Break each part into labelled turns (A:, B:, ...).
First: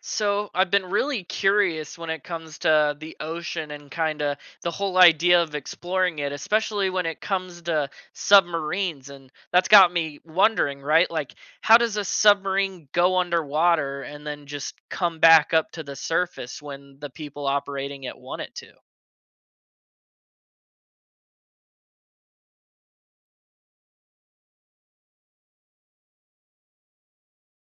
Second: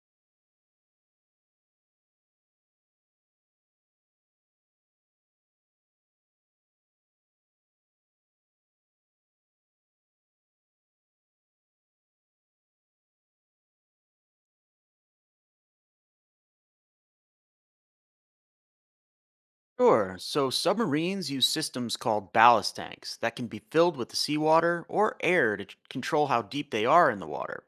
A: So I've been really curious when it comes to the ocean and kind of the whole idea of exploring it, especially when it comes to submarines. And that's got me wondering, right? Like, how does a submarine go underwater and then just come back up to the surface when the people operating it want it to?
B: Sure. So submarines use systems called ballast tanks that can be filled with the seawater or air to control how deep they are in the water.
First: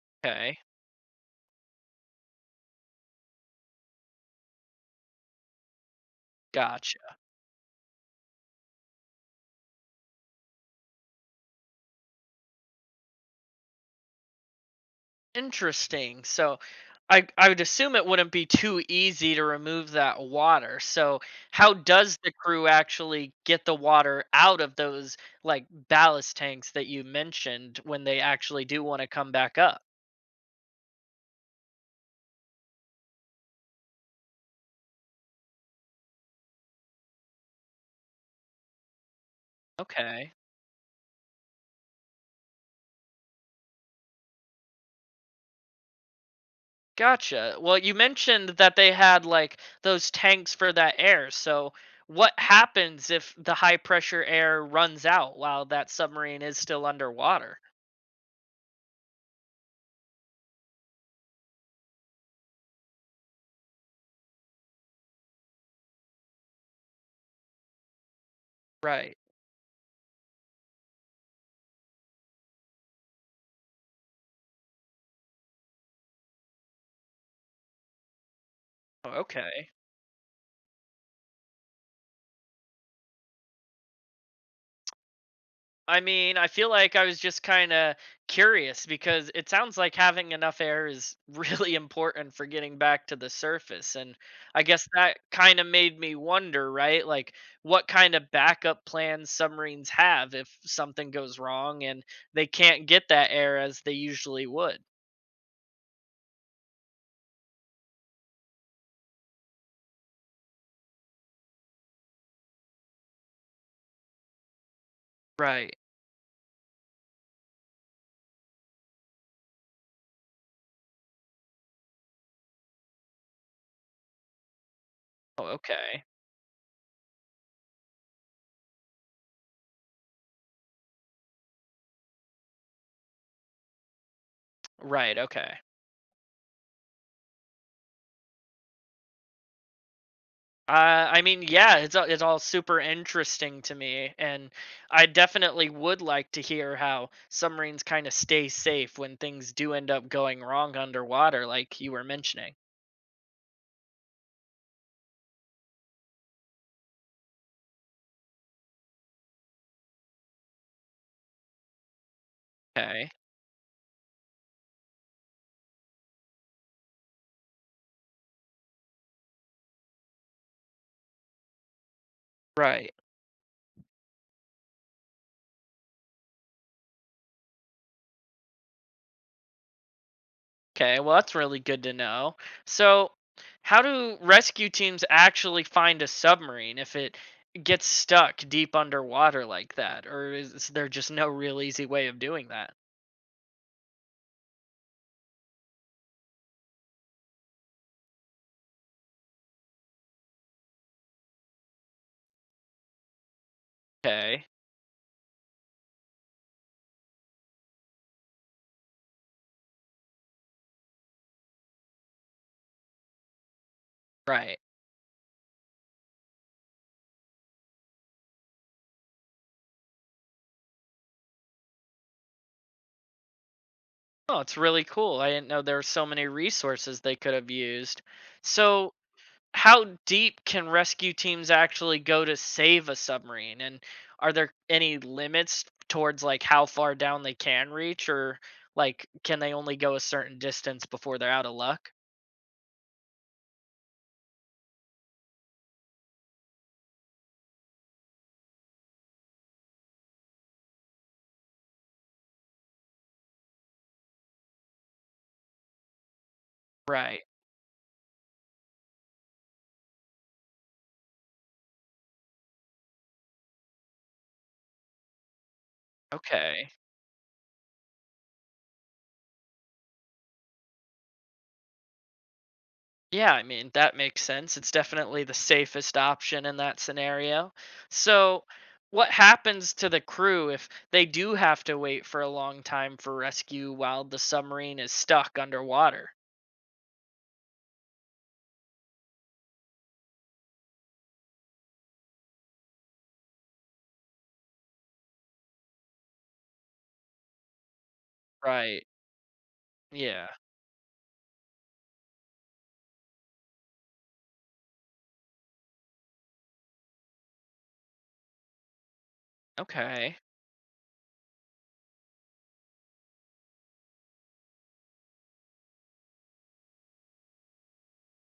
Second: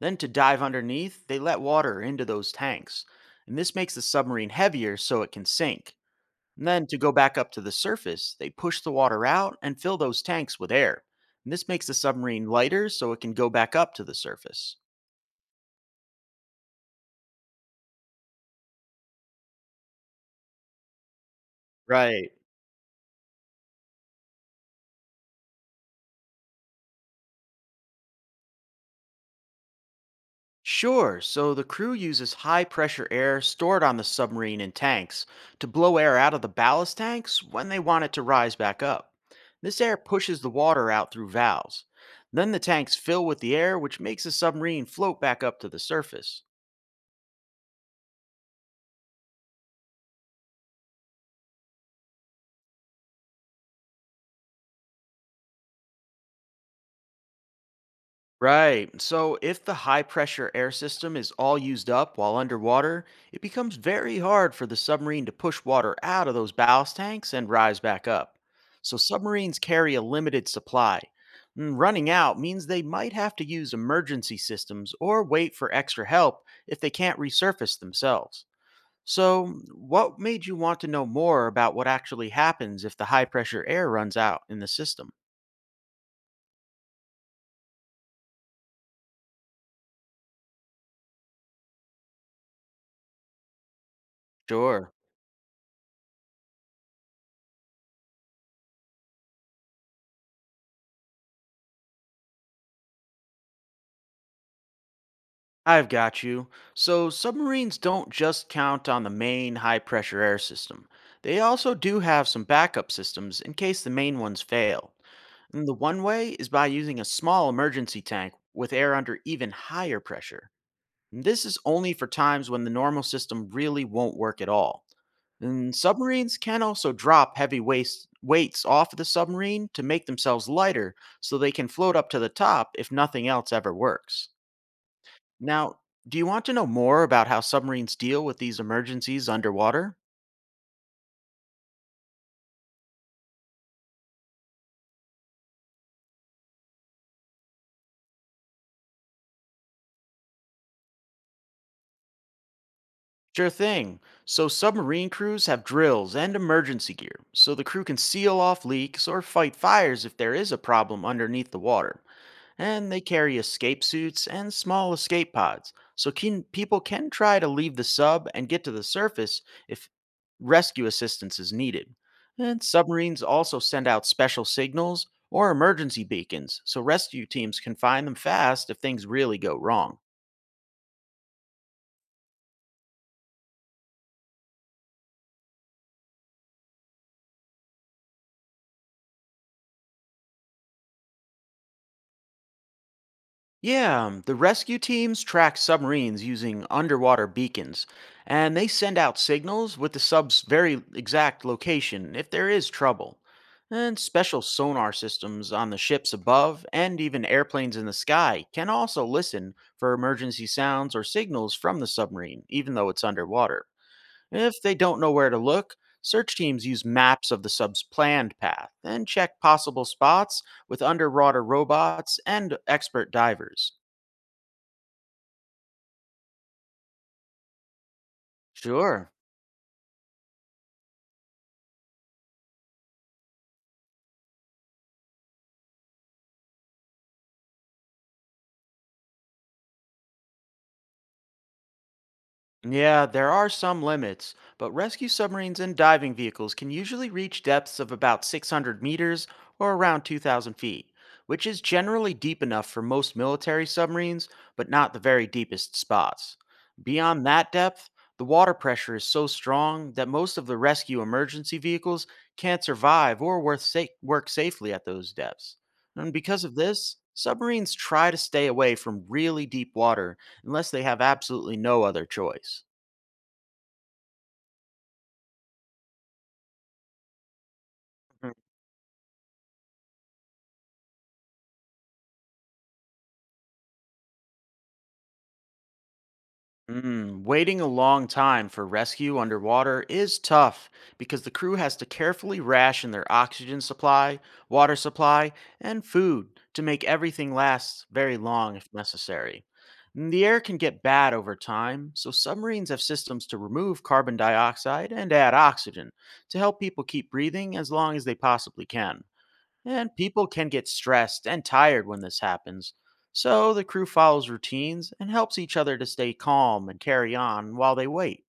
B: Then, to
A: Okay,
B: dive underneath, they let water into those tanks. And this makes the submarine heavier so it can sink. And then, to
A: gotcha.
B: go back up to the surface, they push the water out and fill those tanks with air. And this makes the submarine lighter so it can go back up to the surface.
A: Interesting. So I would assume it wouldn't be too easy to remove that water. So how does
B: Right.
A: the crew actually get the water out of those like ballast tanks that you mentioned when they actually do want to come back up?
B: Sure. So the crew uses high pressure air stored on the submarine in tanks to blow air out of the ballast tanks when they want it to rise back up. This air
A: Okay.
B: pushes the water out through valves. Then the tanks fill with the air, which makes the submarine float back up to the surface.
A: Gotcha. Well, you mentioned that they had like those tanks for that air. So what happens if the high pressure air runs out while that submarine is still underwater?
B: Right. So if the high pressure air system is all used up while underwater, it becomes very hard for the submarine to push water out of those ballast tanks and rise back up. So
A: Right.
B: submarines carry a limited supply. And running out means they might have to use emergency systems or wait for extra help if they can't resurface themselves.
A: Oh,
B: So,
A: okay.
B: what made you want to know more about what actually happens if the high pressure air runs out in the system?
A: I mean, I feel like I was just kind of curious because it sounds like having enough air is really important for getting back to the surface. And I guess
B: Sure.
A: that kind of made me wonder, right? Like, what kind of backup plans submarines have if something goes wrong and they can't get that air as they usually would.
B: I've got you. So, submarines don't just count on the main high pressure air system. They also do have some backup systems in case the main ones fail. And the
A: Right.
B: one way is by using a small emergency tank with air under even higher pressure. And this is only for times when the normal system really won't work at all.
A: Oh,
B: And
A: okay.
B: submarines can also drop heavy weights off of the submarine to make themselves lighter so they can float up to the top if nothing else ever works.
A: Right. Okay.
B: Now, do you want to know more about how submarines deal with these emergencies underwater?
A: I mean, yeah, it's all super interesting to me, and I definitely would like to hear how submarines kind of stay safe when things do end up going wrong underwater, like you were mentioning.
B: Sure thing. So, submarine crews have drills and emergency gear, so the crew can seal off leaks or fight fires if there is a problem underneath the water. And they
A: Okay,
B: carry escape suits and small escape pods, so people can try to leave the sub and get to the surface if rescue assistance is needed. And
A: right.
B: submarines also send out special signals or emergency beacons, so rescue teams can find them fast if things really go wrong.
A: Okay, well, that's really good to know. So, how do rescue teams actually find a submarine if it gets stuck deep underwater like that, or is there just no real easy way of doing that?
B: Yeah, the rescue teams track submarines using underwater beacons, and they send out signals with the sub's very exact location if there is trouble. And special
A: Okay,
B: sonar systems on the ships above and even airplanes in the sky can also listen for emergency sounds or signals from the submarine, even though it's underwater.
A: right.
B: If they don't know where to look, search teams use maps of the sub's planned path and check possible spots with underwater robots and expert divers.
A: Oh, it's really cool. I didn't know there were so many resources they could have used. So,
B: Sure.
A: how deep can rescue teams actually go to save a submarine? And are there any limits towards like how far down they can reach or like can they only go a certain distance before they're out of luck?
B: Yeah, there are some limits, but rescue submarines and diving vehicles can usually reach depths of about 600 meters or around 2,000 feet, which is generally deep enough for most military submarines, but not the very deepest spots.
A: Right.
B: Beyond that depth, the water pressure is so strong that most of the rescue emergency vehicles can't survive or work safely at those depths. And because of
A: Okay.
B: this, submarines try to stay away from really deep water unless they have absolutely no other choice.
A: Yeah, I mean, that makes sense. It's definitely the safest option in that scenario.
B: Mhm.
A: So, what happens to the crew if they do have to wait for a long time for rescue while the submarine is stuck underwater?
B: Waiting a long time for rescue underwater is tough because the crew has to carefully ration their oxygen supply, water supply, and food to make everything last very long if
A: Right.
B: necessary. And the
A: Yeah.
B: air can get bad over time, so submarines have systems to remove carbon dioxide and add oxygen to help people keep breathing as long as they possibly can. And
A: Okay.
B: people can get stressed and tired when this happens. So the crew follows routines and helps each other to stay calm and carry on while they wait.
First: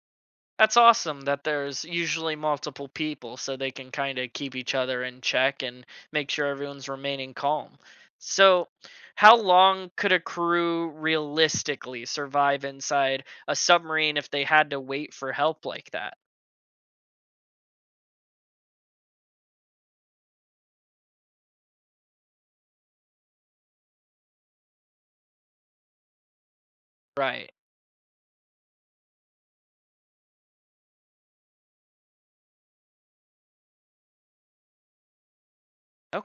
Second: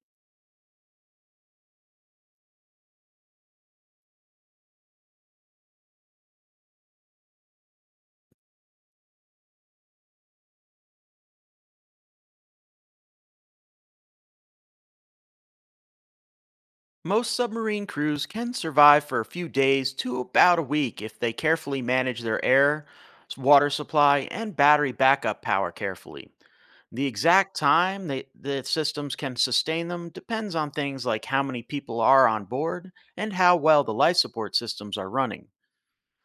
A: That's awesome that there's usually multiple people so they can kind of keep each other in check and make sure everyone's remaining calm. So, how long could a crew realistically survive inside a submarine if they had to wait for help like that?
B: Most submarine crews can survive for a few days to about a week if they carefully manage their air, water supply, and battery backup power carefully. The
A: Right.
B: exact time the systems can sustain them depends on things like how many people are on board and how well the life support systems are running.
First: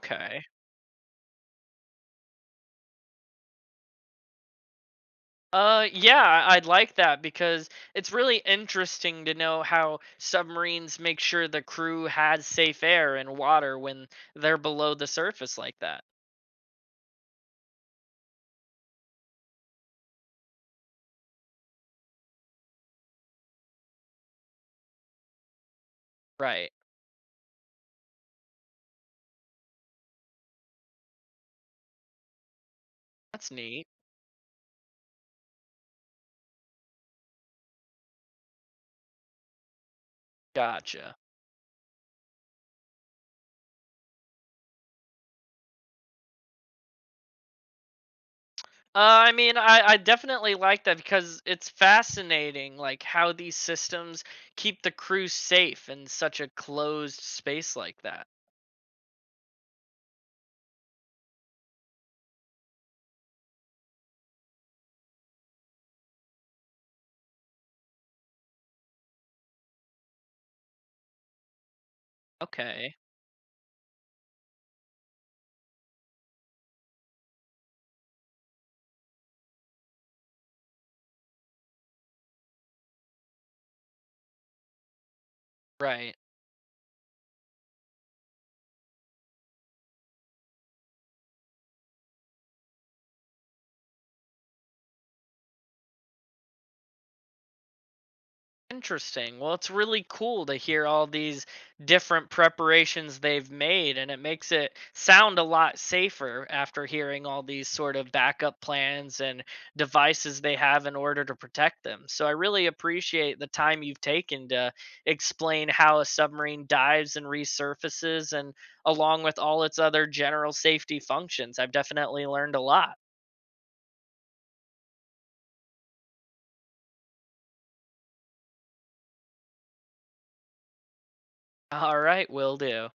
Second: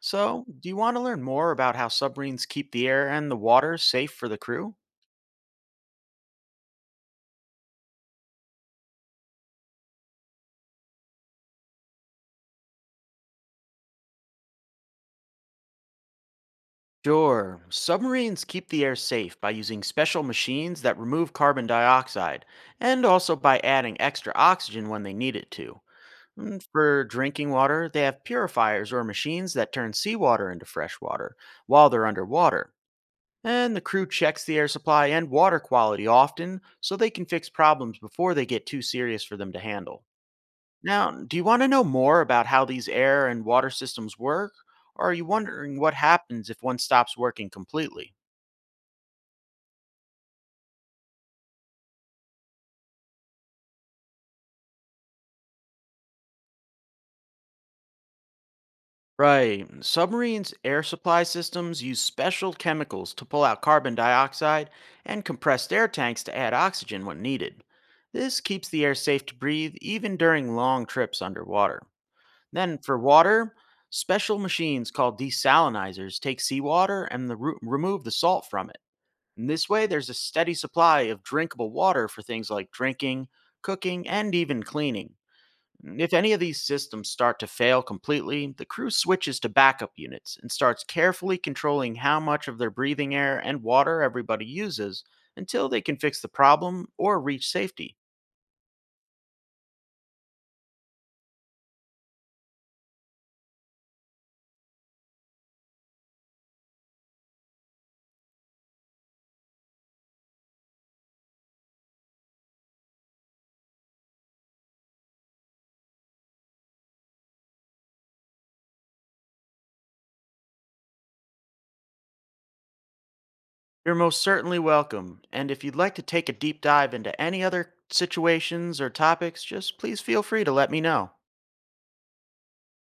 B: So, do you want to learn more about how submarines keep the air and the water safe for the crew?
A: Yeah, I'd like that because it's really interesting to know how submarines make sure the crew has safe air and water when they're below the surface like that.
B: Sure. Submarines keep the air safe by using special machines that remove carbon dioxide and also by adding extra oxygen when they need it to.
A: Right.
B: For drinking water, they have purifiers or machines that turn seawater into fresh water while they're underwater.
A: That's
B: And the
A: neat.
B: crew checks the air supply and water quality often so they can fix problems before they get too serious for them to handle. Now,
A: Gotcha.
B: do you want to know more about how these air and water systems work? Or are you wondering what happens if one stops working completely?
A: Uh, I mean, I definitely like that because it's fascinating, like how these systems keep the crew safe in such a closed space like that.
B: Right. Submarines' air supply systems use special chemicals to pull out carbon dioxide and compressed air tanks to add oxygen when needed. This keeps the air safe to breathe even during long trips underwater. Then,
A: Okay,
B: for water, special machines called desalinizers take seawater and remove the salt from it. And this way, there's a steady supply of drinkable water for things like drinking, cooking, and even cleaning. And If
A: right.
B: any of these systems start to fail completely, the crew switches to backup units and starts carefully controlling how much of their breathing air and water everybody uses until they can fix the problem or reach safety.
A: Interesting. Well, it's really cool to hear all these different preparations they've made, and it makes it sound a lot safer after hearing all these sort of backup plans and devices they have in order to protect them. So I really appreciate the time you've taken to explain how a submarine dives and resurfaces, and along with all its other general safety functions. I've definitely learned a lot.
B: You're most certainly welcome, and if you'd like to take a deep dive into any other situations or topics, just please feel free to let me know.
A: All right, will do.